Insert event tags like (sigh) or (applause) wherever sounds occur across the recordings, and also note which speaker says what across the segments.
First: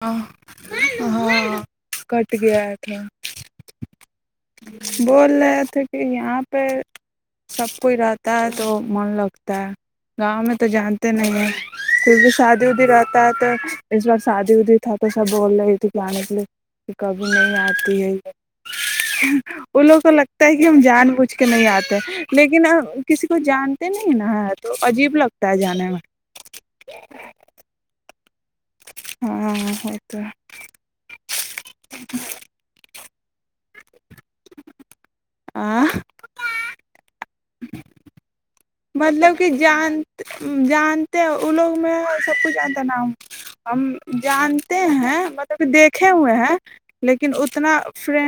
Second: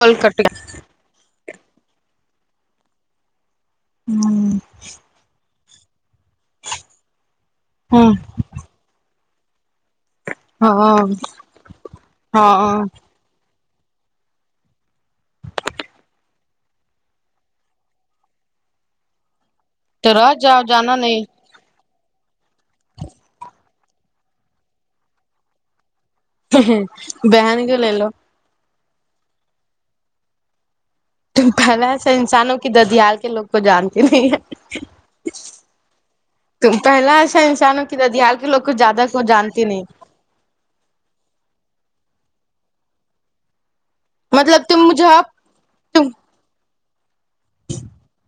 Speaker 1: کال
Speaker 2: ہ
Speaker 1: کٹ
Speaker 2: ہاں گیا ا تھا
Speaker 1: گیا
Speaker 2: بول رہے تو کہ یہاں پر سب کوئی
Speaker 1: ہاں
Speaker 2: رہتا ہے تو من لگتا تا گاؤں میں تو جانتے
Speaker 1: ہاں
Speaker 2: نہیں ہیں کھر بھی شادی
Speaker 1: ہاں
Speaker 2: ودی رہتا ہے تو اس بار شادی ودی تھا تو سب بول رہی تھی پانے کے لیے کہ کبھی نہیں آتی ہے یہ ہ ان لوگ کو
Speaker 1: تیرا
Speaker 2: لگتا ہے
Speaker 1: جاؤ
Speaker 2: کہ ہم
Speaker 1: جانا
Speaker 2: جان بوجھ کے نہیں آتے تو لیکن کسی کو جان نہیں نا ہے تو عجیب لگتا ہے جانے میں
Speaker 1: بہان کے ل لو
Speaker 2: ہاں ہو تو ہے
Speaker 1: تم پہلا ایسا انسانوں کی ددیال کے لوگ کو جانتے نہیں ہے
Speaker 2: ہے،
Speaker 1: تم پہلا ایسا انسان چانوں کی ددیال کے لوگ کو زیادہ کو
Speaker 2: مطلب کہ
Speaker 1: جانتی نہیں
Speaker 2: جان جانتے وہ لوگ میں سب کچھ آتا ہے نام ہم
Speaker 1: مطلب
Speaker 2: جانتے
Speaker 1: تم مجھے
Speaker 2: ہیں
Speaker 1: اب
Speaker 2: مطلب کہ
Speaker 1: تم
Speaker 2: دیکھے ہوئے ہیں لیکن اتنا فری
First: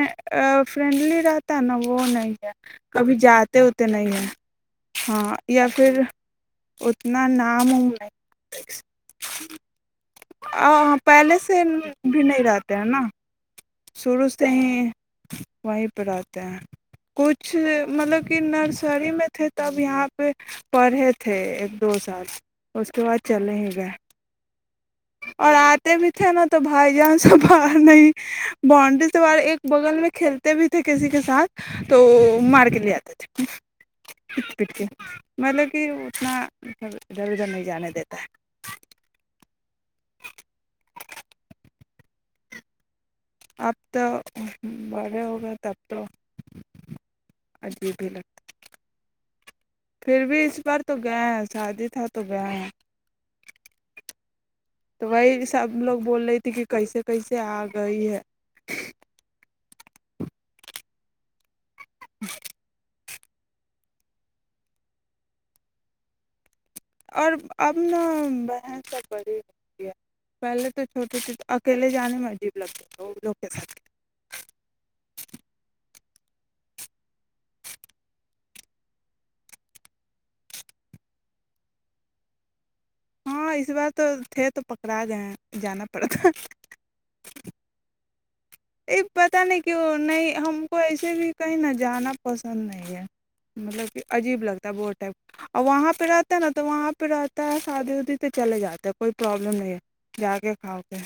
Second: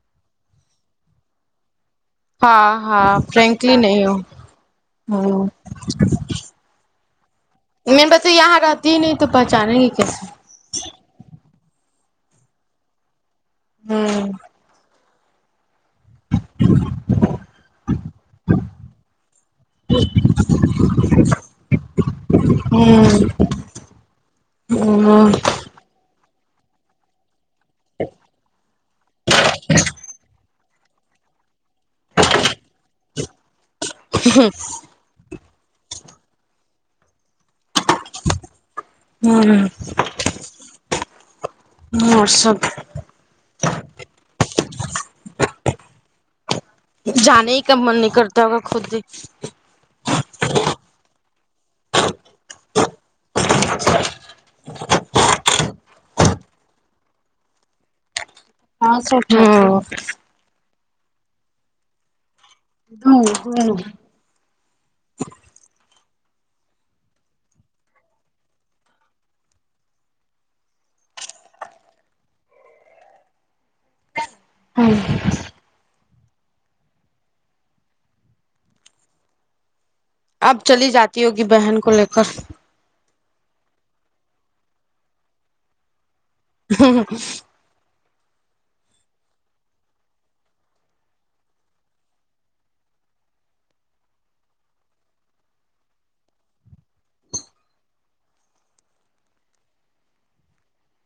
Speaker 2: فرینڈلی رہتا ہے نا وہ وہ نہیں ہے
Speaker 1: ہاں ہاں
Speaker 2: کبھی جاتے ہوتے نہیں ہے
Speaker 1: ہ
Speaker 2: ہاں یا پھر اتنا نہ
Speaker 1: م نے بس یہاں رہتی ہی نہیں تو پہچانیں گے کیسے
Speaker 2: پہلے سے بھی نہیں رہتے ہیں نا
Speaker 1: ہوں
Speaker 2: سروز سے ہی (inaudible) وہیں پہ آتے ہیں کچھ مطلب کہ نرسری میں تھے تب یہاں پہ پڑھے تھے ایک دو سال اس کے بعد چلے ہی گئے
Speaker 1: (unintelligible)
Speaker 2: ک نا تو بھائی جان سب نہیں بانڈری سے بار ایک بغل میں کھیلتے بھی تھے کسی کے ساتھ تو مار کے لے آتے تھے (unintelligible) مطلب کہ اتناھر ادھر ادھر نہیں جانے دیتا ہے
Speaker 1: ہوں مرسد
Speaker 2: اب تو وغہ ہوگا تب تو
Speaker 1: جانے کا
Speaker 2: عجیب
Speaker 1: من
Speaker 2: ہی
Speaker 1: نہیں
Speaker 2: لگتا
Speaker 1: کرتا ہوگا خود
Speaker 2: پھر بھی اس بار تو گیا ہے شادی تھا تو گیا ہے
Speaker 1: (inaudible)
Speaker 2: سب لوگ بول رہی تھی کہ کیسے کیسے آ گئی ہے
Speaker 1: ہاں سو
Speaker 2: (unintelligible)
Speaker 1: ہ ہو
Speaker 2: اور اب ن بن سب بڑی ہوتی ہے پہلے تو چھوٹے چ اکیلے جانے میں عجیب لگتی وہ لوگ کے ساتھ
Speaker 1: ہاں اب چلی جاتی ہوگی بہن کو لے کر
Speaker 2: ہاں اس بار تو تھے تو پکڑا گئے ہیں جانا پڑتا
Speaker 1: (unintelligible)
Speaker 2: ا پتاہ نہیں کیوں نہیں ہم کو ایسے بھی کہیں نہا جانا پسند نہیں ہے مطلب کہ عجیب لگتا ہے بہ ٹائپ اور وہاں پہ رہتا ہے نا تو وہاں پہ رہتا ہے شادی ودی تو چلے جاتے ہے کوئی پرابلم نہیں ہے جا کے کھا کے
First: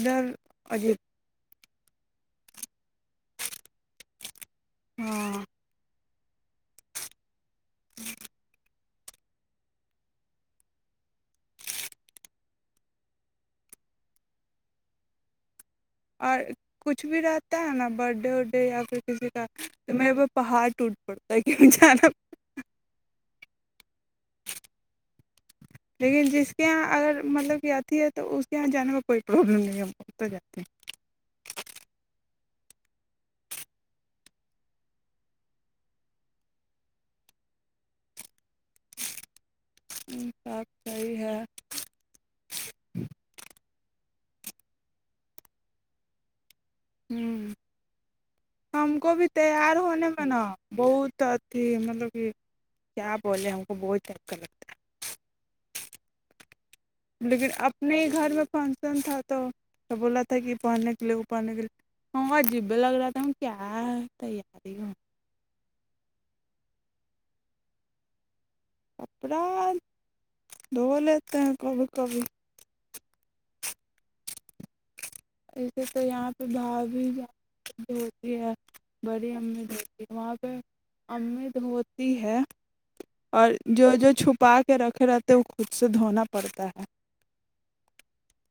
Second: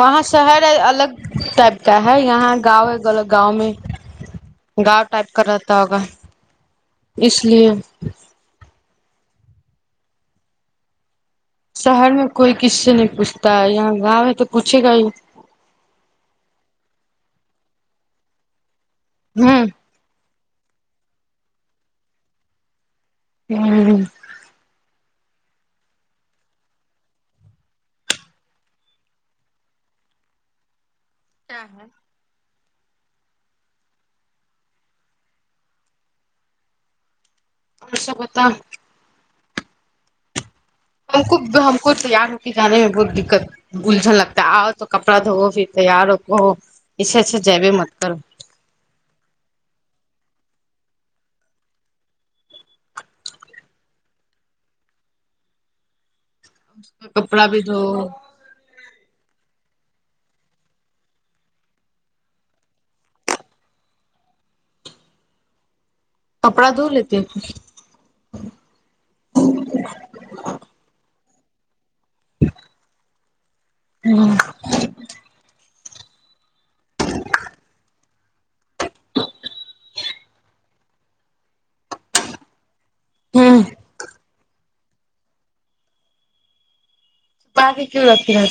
Speaker 1: وہاں شہر ہے
Speaker 2: عجیب
Speaker 1: الگ ٹائپ کیا ہے یہاں گاؤں ہے گ گاؤں میں گاؤں ٹائپ
Speaker 2: ہاں
Speaker 1: کا رہتا ہے (unintelligible) اس لیے شہر میں کوئی کس سے نہیں پوچھتا ہے یہاں گاؤں ہے تو پوچھے گا ہی
Speaker 2: اور کچھ بھی رہتا ہے نا برتھ ڈے ور ڈے یا پھر کسیے کا میں پہاڑ ٹوٹ پڑتا ہے کیوں جانا
Speaker 1: ہوں
Speaker 2: لیکن جس کے یہاں اگر مطلب کہ آتی ہے تو اس کے یہاں جانے میں کوئی پرابلم نہیں ہم اتا جاتے ہیں
Speaker 1: چ ہاں اوررشا پتا
Speaker 2: (unintelligible)
Speaker 1: ہم کو
Speaker 2: ہے
Speaker 1: ہم کو تیار ہو کے جے میں بہت دقت گلجھن لگتا ہے آؤ تو کپڑا دھو پھر تیار ہو اس سے اچھا
Speaker 2: ہ
Speaker 1: جیبیں مت کرو
Speaker 2: ہم کو بھی تیار ہونے نا بہت تھی مطلب کہ کیا بولے ہم کو بہت اچھا لگتا ہے
Speaker 1: کپڑا
Speaker 2: لیکن
Speaker 1: بھی دھو
Speaker 2: اپنے ہی گھر میں فنکشن تھا تو تو بول رہا تھا کہ یہ پہننے کے لیے وہ پہننے کے لیے وہ عجیب ہی لگ رہا تھا کیا تیاری
Speaker 1: کپڑا دھو لیتے ہے خود
Speaker 2: کپڑا دھو لیتے ہیں کبھی کبھی
Speaker 1: ہمم
Speaker 2: میری تو یہاں پہ بھابھی (unintelligible) بڑی امی دھوتی ہے وہاں پہ امی دھوتی ہے اور
Speaker 1: ہوں
Speaker 2: جو جو چھپا رکھے رہتے ہے وہ خود سے دھونا پڑتا ہے
Speaker 1: چھپا کے کیوں رکھتی ہو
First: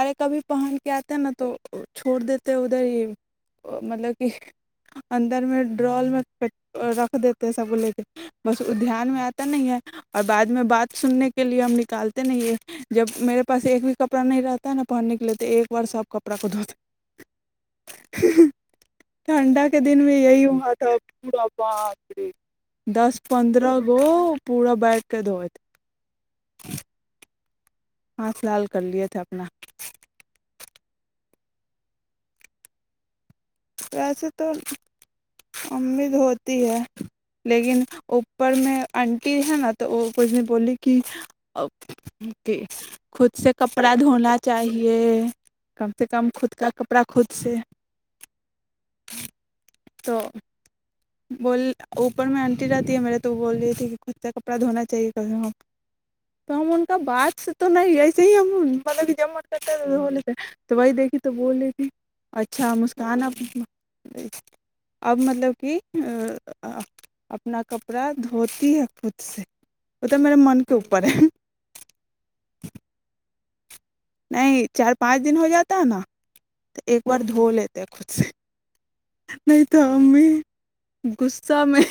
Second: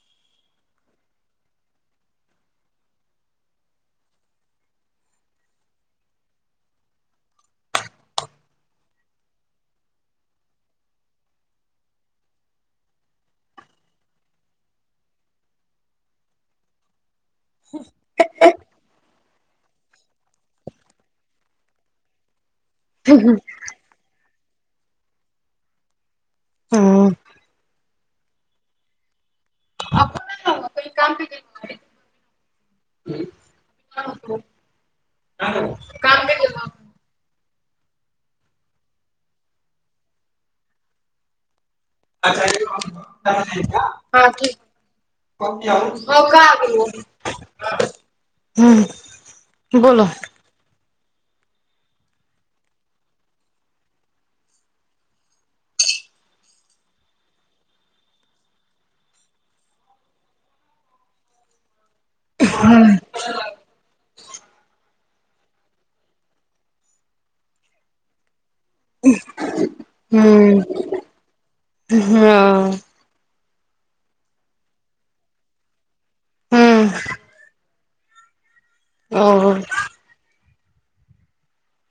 Speaker 2: ارے کبھی پہن کے آتے نا تو چھوڑ دیتے ادھر ہی مطلب کہ اندر میں ڈرال میں رکھ دیتے سب کو لے کے بس وہ دھیان میں آتا نہیں ہے اور بعد میں بات سننے کے لیے ہم نکالتے نہیں ہیں جب میرے پاس ایک بھی کپڑا نہیں رہتا پ نہ پہننے کے لیے تھے ایک بار سب کپڑا کو دھوتے ٹھنڈا کے دن میں یہی ہوا تھا پورا باپ رے (unintelligible) دس پندرہ گو پورا بیٹھ کے دھوئے تھے
Speaker 1: ہاں
Speaker 2: ہاتھ لال کر لیے تھے اپنا
Speaker 1: کوئی کام پہ
Speaker 2: ویسے تو امید
Speaker 1: کام پہ
Speaker 2: ہوتی ہے لیکن اوپر میں آنٹی ہے نا تو وہ کچھ بھی بولے گی خود سے کپڑا
Speaker 1: ہاں
Speaker 2: دھونا
Speaker 1: ٹھیک
Speaker 2: چاہیے کم سے
Speaker 1: ہو
Speaker 2: کم خود کا
Speaker 1: وہ
Speaker 2: کپڑا خود سے
Speaker 1: ہوں بولو
Speaker 2: تو بول اوپر میں آنٹی رہتی ہے میرے تو بول رہی تھی کہ خود سے کپڑا دھونا چاہیے ہم تو ہم ان کا بات تو نہیں ایسے ہی ہم مطلب جب م کرتے دھو لیتے تو وہی دیکھی تو بول رہی تھی (unintelligible) اچھا مسکان آپ اب مطلب کہ اپنا کپڑا دھوتی ہے خود سے وہ تو میرے
Speaker 1: ہمم
Speaker 2: من کے اوپر ہے
Speaker 1: ہاں
Speaker 2: نہیں چار پانچ دن ہو جاتا ہے نا تو
Speaker 1: ہوں
Speaker 2: ایک بار دھولے دھولیتے ہے خود سے
Speaker 1: او
Speaker 2: نہیں تو امی غصہ میں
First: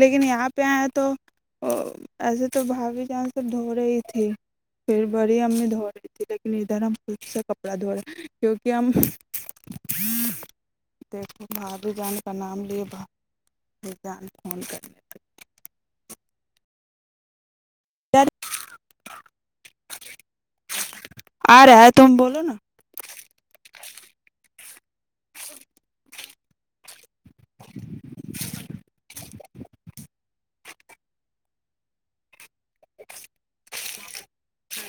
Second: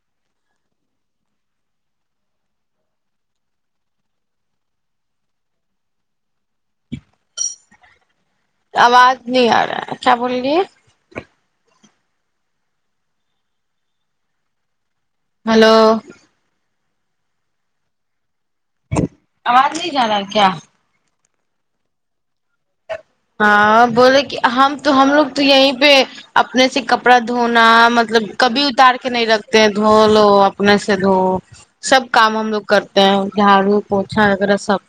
Speaker 2: لیکن یہاں پہ آئے ہیں تو ایسے تو بھابھی جان تو دھو رہی تھی پھر بڑی امی دھو رہی تھی لیکن ادھر ہم خود سے کپڑا دھو رہے کیونکہ ہم
Speaker 1: آواز نہیں آ رہا ہے کیا بول رہی ہے
Speaker 2: دیکھو بھابھی جان کا نام لیے بھابھی جان فون کر رہی ہے
Speaker 1: ہلو
Speaker 2: سر (unintelligible)
Speaker 1: آواز نہیں جا رہا ہے کیا
Speaker 2: آ رہا ہے تم بولو نا
Speaker 1: ہاں بولولے کہ ہم تو ہم لوگ تو یہیں پہ اپنے سے ک کپڑا دھونا مطلب کبھی اتار کے نہیں رکھتے ہیں دھو لو اپنے سے دھو سب کام ہم لوگ کرتے ہیں جھاڑو پوچھا وغیرہ سب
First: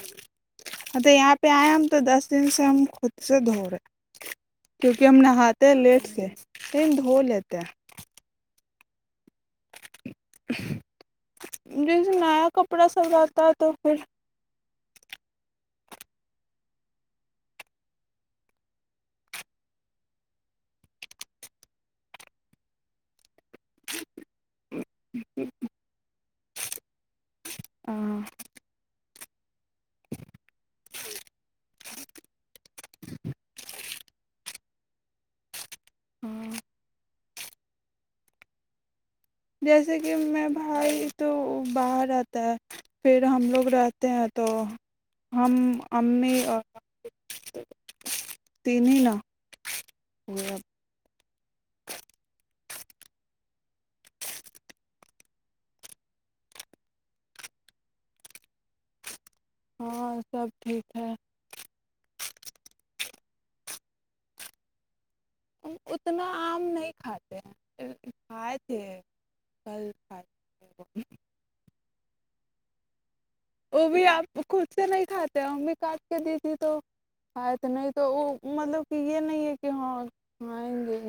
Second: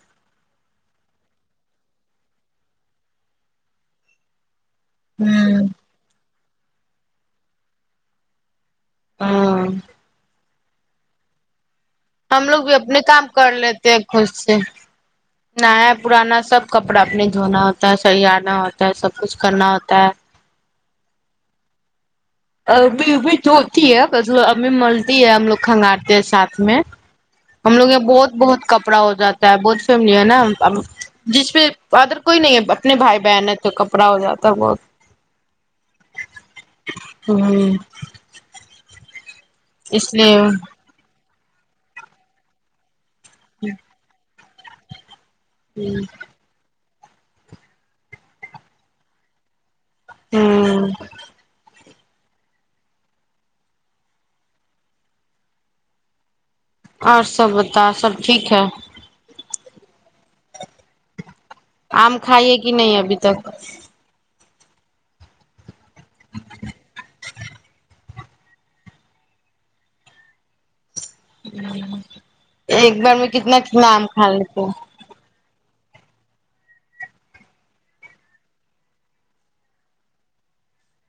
Speaker 2: ہاں تو یہاں پہ آئے ہم تو دس دن سے ہم خود سے دوورے کیونکہ ہم
Speaker 1: ہوں
Speaker 2: نہاتے لیٹ سے تم دھو لیتے ہیں
Speaker 1: ہاں
Speaker 2: (inaudible) (inaudible)
Speaker 1: ہم
Speaker 2: نیا
Speaker 1: لوگ بھی
Speaker 2: کپڑا
Speaker 1: اپنے
Speaker 2: سب
Speaker 1: کام
Speaker 2: رہتا
Speaker 1: کر
Speaker 2: ہے تو
Speaker 1: لیتے
Speaker 2: پھر
Speaker 1: ہیں خود سے نیا پرانا سب کپڑا اپنے دھونا ہوتا ہے سینا ہوتا ہے سب کچھ کرنا ہوتا ہے ا بھی بھی ہوتی ہے بس ایں ملتی ہے ہم لوگ کھنگارتے ہیں ساتھ میں ہم لوگ یہ
Speaker 2: ہاں
Speaker 1: بہت بہت کپڑا ہو جاتا بت فیم ہے نا جس پ ادر کوئی نہیں ہے اپنے بھائی بہن ہے تو کپڑا ہو جاتا بہت
Speaker 2: ہاں
Speaker 1: ہوں
Speaker 2: جیسے
Speaker 1: اس
Speaker 2: کہ
Speaker 1: لیے
Speaker 2: میں بھائی تو باہر آتا ہے پھر ہم لوگ رہتے ہیں تو ہم امی تین ن ہ (inaudible) (inaudible)
Speaker 1: ہوں اور سب بتا سب ٹھیک ہے
Speaker 2: ہاں سب ٹھیک ہے
Speaker 1: آم کھائیے کہ نہیں ابھی تک
Speaker 2: ہم اتنا آم نہیں کھاتے ہیں کھائے تھے کل کھائے تھ وہ
Speaker 1: ایک بار میں کتنا
Speaker 2: وہ
Speaker 1: کتنا
Speaker 2: بھی
Speaker 1: آم کھا
Speaker 2: آپ
Speaker 1: لیتے
Speaker 2: خود
Speaker 1: ہیں۔
Speaker 2: سے نہیں کھاتے امی کاٹ کے دی تھی تو آئے تو نہیں تو وہ مطلب کہ یہ نہیں ہے کہ ہاں کئیں گے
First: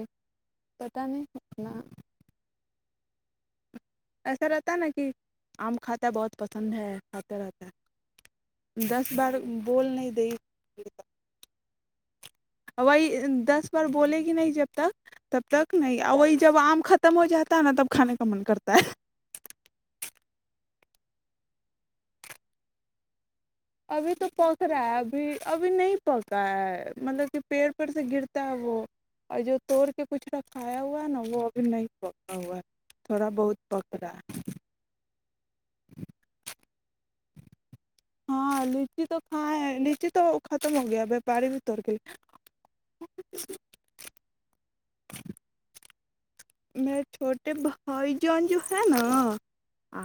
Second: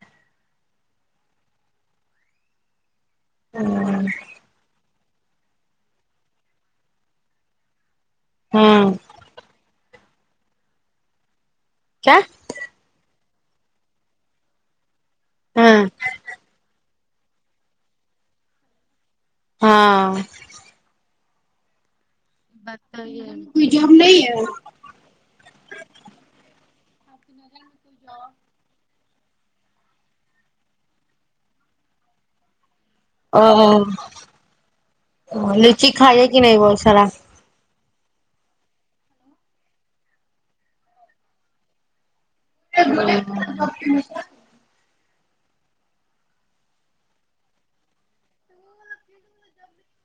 Speaker 2: پت نہیں انا ایسا رہتا نا کہ آم کھاتا ہے بہت پسند ہے کھاتا رہتا ہے
Speaker 1: ہوں
Speaker 2: دس بار بول نہیں دئی
Speaker 1: کیا
Speaker 2: وہی دس بار بولے گی نہیں جب تک تب تک
Speaker 1: ہاں
Speaker 2: نہیں آ وہی جب آم ختم ہو جاتا ہے نا تب کھانے کا من کرتا ہے
Speaker 1: ہاں بت (inaudible)
Speaker 2: ابھی تو پک رہا ہے ابھی ابھی نہیں پکا ہے مطلب کہ پیڑ پر سے گرتا ہے وہ اور جو توڑ کے کچھ رکھایا ہوا ہے نا وہ ابھی نہیں پکا ہوا ہے تھوڑا
Speaker 1: ا
Speaker 2: بہت پک رہا ہے
Speaker 1: ل (inaudible) ج کھائیے کہ نہیں وہول سارا
Speaker 2: ہاں لچی تو کائ لچی تو ختم ہو گیا وپاری بھی تر کے لی
Speaker 1: (inaudible)
Speaker 2: (inaudible) میرے چھوٹے بھائی جان جو ہے نا آ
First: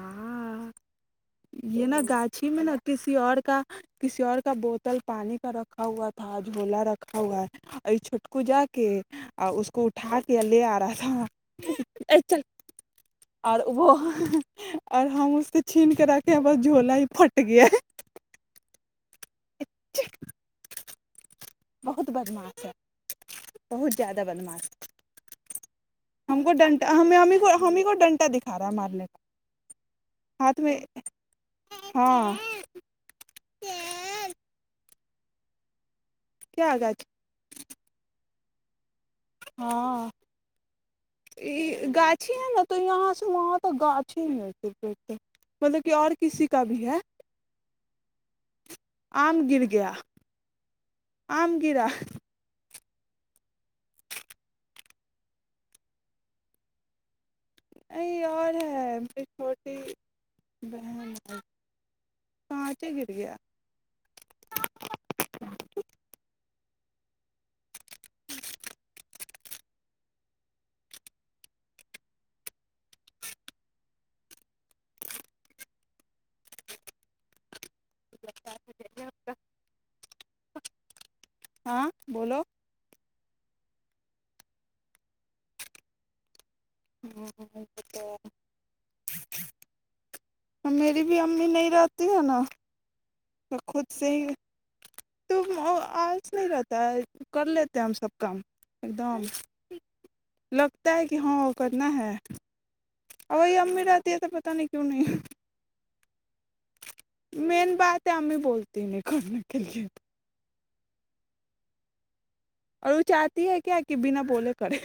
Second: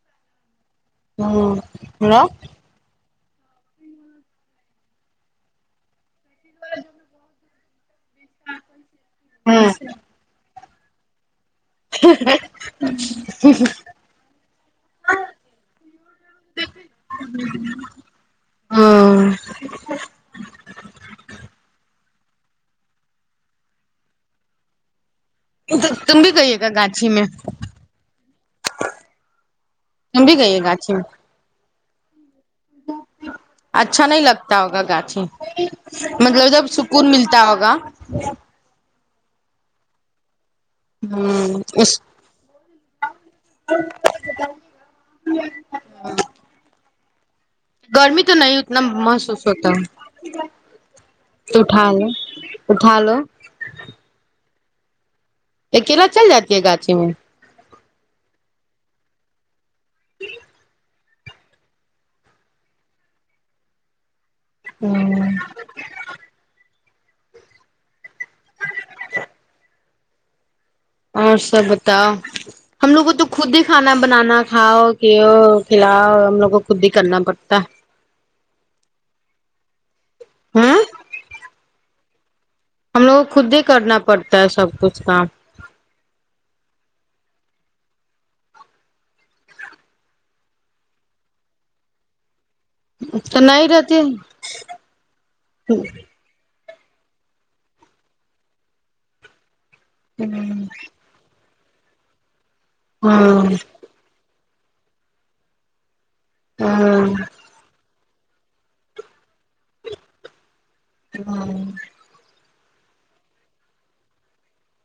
Speaker 1: ہوں
Speaker 2: یہ نا
Speaker 1: ہلو
Speaker 2: گاچھی میں نا کس کسی اور کا کسی اور کا بوتل پانی کا رکھا ہوا تھا تھاج بولا رکھا ہوا ہے ا چھٹک جا کے
Speaker 1: ہاں
Speaker 2: اس کو اٹھا کے لے آ ت تھااں اا اور وہ اور ہم اس سے چھین کے رکھے ہم جھولا ہی پھٹ گیا
Speaker 1: ہاں
Speaker 2: بہت بدماس ہے بہت زیادہ بدماس ہے
Speaker 1: تو تم بھی
Speaker 2: ہم کو
Speaker 1: گئی گا
Speaker 2: ڈنٹا
Speaker 1: گاچھی
Speaker 2: ہم
Speaker 1: میں
Speaker 2: کو ہممی کو ڈنٹا دکھا رہا ہے مارنے
Speaker 1: تم بھی
Speaker 2: کا ہاتھ
Speaker 1: گئی
Speaker 2: میں
Speaker 1: گاچھی
Speaker 2: ہاں
Speaker 1: ہچ مطلب جب
Speaker 2: کیا گاچھی
Speaker 1: سکون ملتا ہوگا
Speaker 2: ہاں
Speaker 1: ہوں اس
Speaker 2: گاھھی ہے نا تو یہاں سے وہاں تو گاچ ہی نہیں مطلب کہ اور کسی کا بھی ہے
Speaker 1: گرمی تو نہیں اتنا
Speaker 2: آم
Speaker 1: محسوس
Speaker 2: گر
Speaker 1: ہوتا
Speaker 2: گیا آم گرا
Speaker 1: توٹھال اٹھا لو اکیلا چل جاتی ہے گاچھی میں
Speaker 2: نہیں اور ہے میری چھوٹی بہن ہے کہانچے گر گیا
Speaker 1: ہوں اور سب بتاؤ ہم لوگ کو تو خود ہی کھانا بنانا کھاؤ کہ ہو کھلاؤ ہم لوگ کو خود ہی کرنا پڑتا
Speaker 2: اتائےے کا
Speaker 1: ہاں
Speaker 2: ہاں بولو
Speaker 1: ہم لوگ خود ہی کرنا پڑتا ہے سب کچھ کام
Speaker 2: ہاں تو (unintelligible) میری بھی امی نہیں رہتی ہے نا تو
Speaker 1: نہیں
Speaker 2: خود
Speaker 1: رہتے
Speaker 2: سے ہی ت آج نہیں رہتا ت کر لیتے ہیں ہم سب کام ایک دم لگتا ہے کہ ہاں کرنا ہے
Speaker 1: ہاں
Speaker 2: اوری امی رہتی ہے تو ت نہیں کیوں نہیں مین بات تو آ بھی بولتی نہیں کر تھینک یو
Speaker 1: ہاں (unintelligible)
Speaker 2: اور وہ چاہتی ہے کیا کہ بنا بولے کرے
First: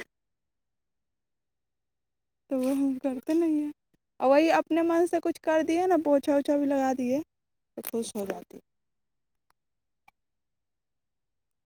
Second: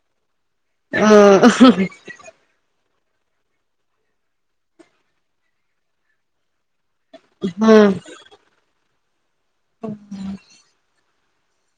Speaker 1: (inaudible)
Speaker 2: تو وہ ہم کرتے نہیں ہیں اور وہی اپنے من سے کچھ کر دیا نا پوچھا چ بھی لگا دیے تو خوش ہو جاتی ہے
Speaker 1: اس۔۔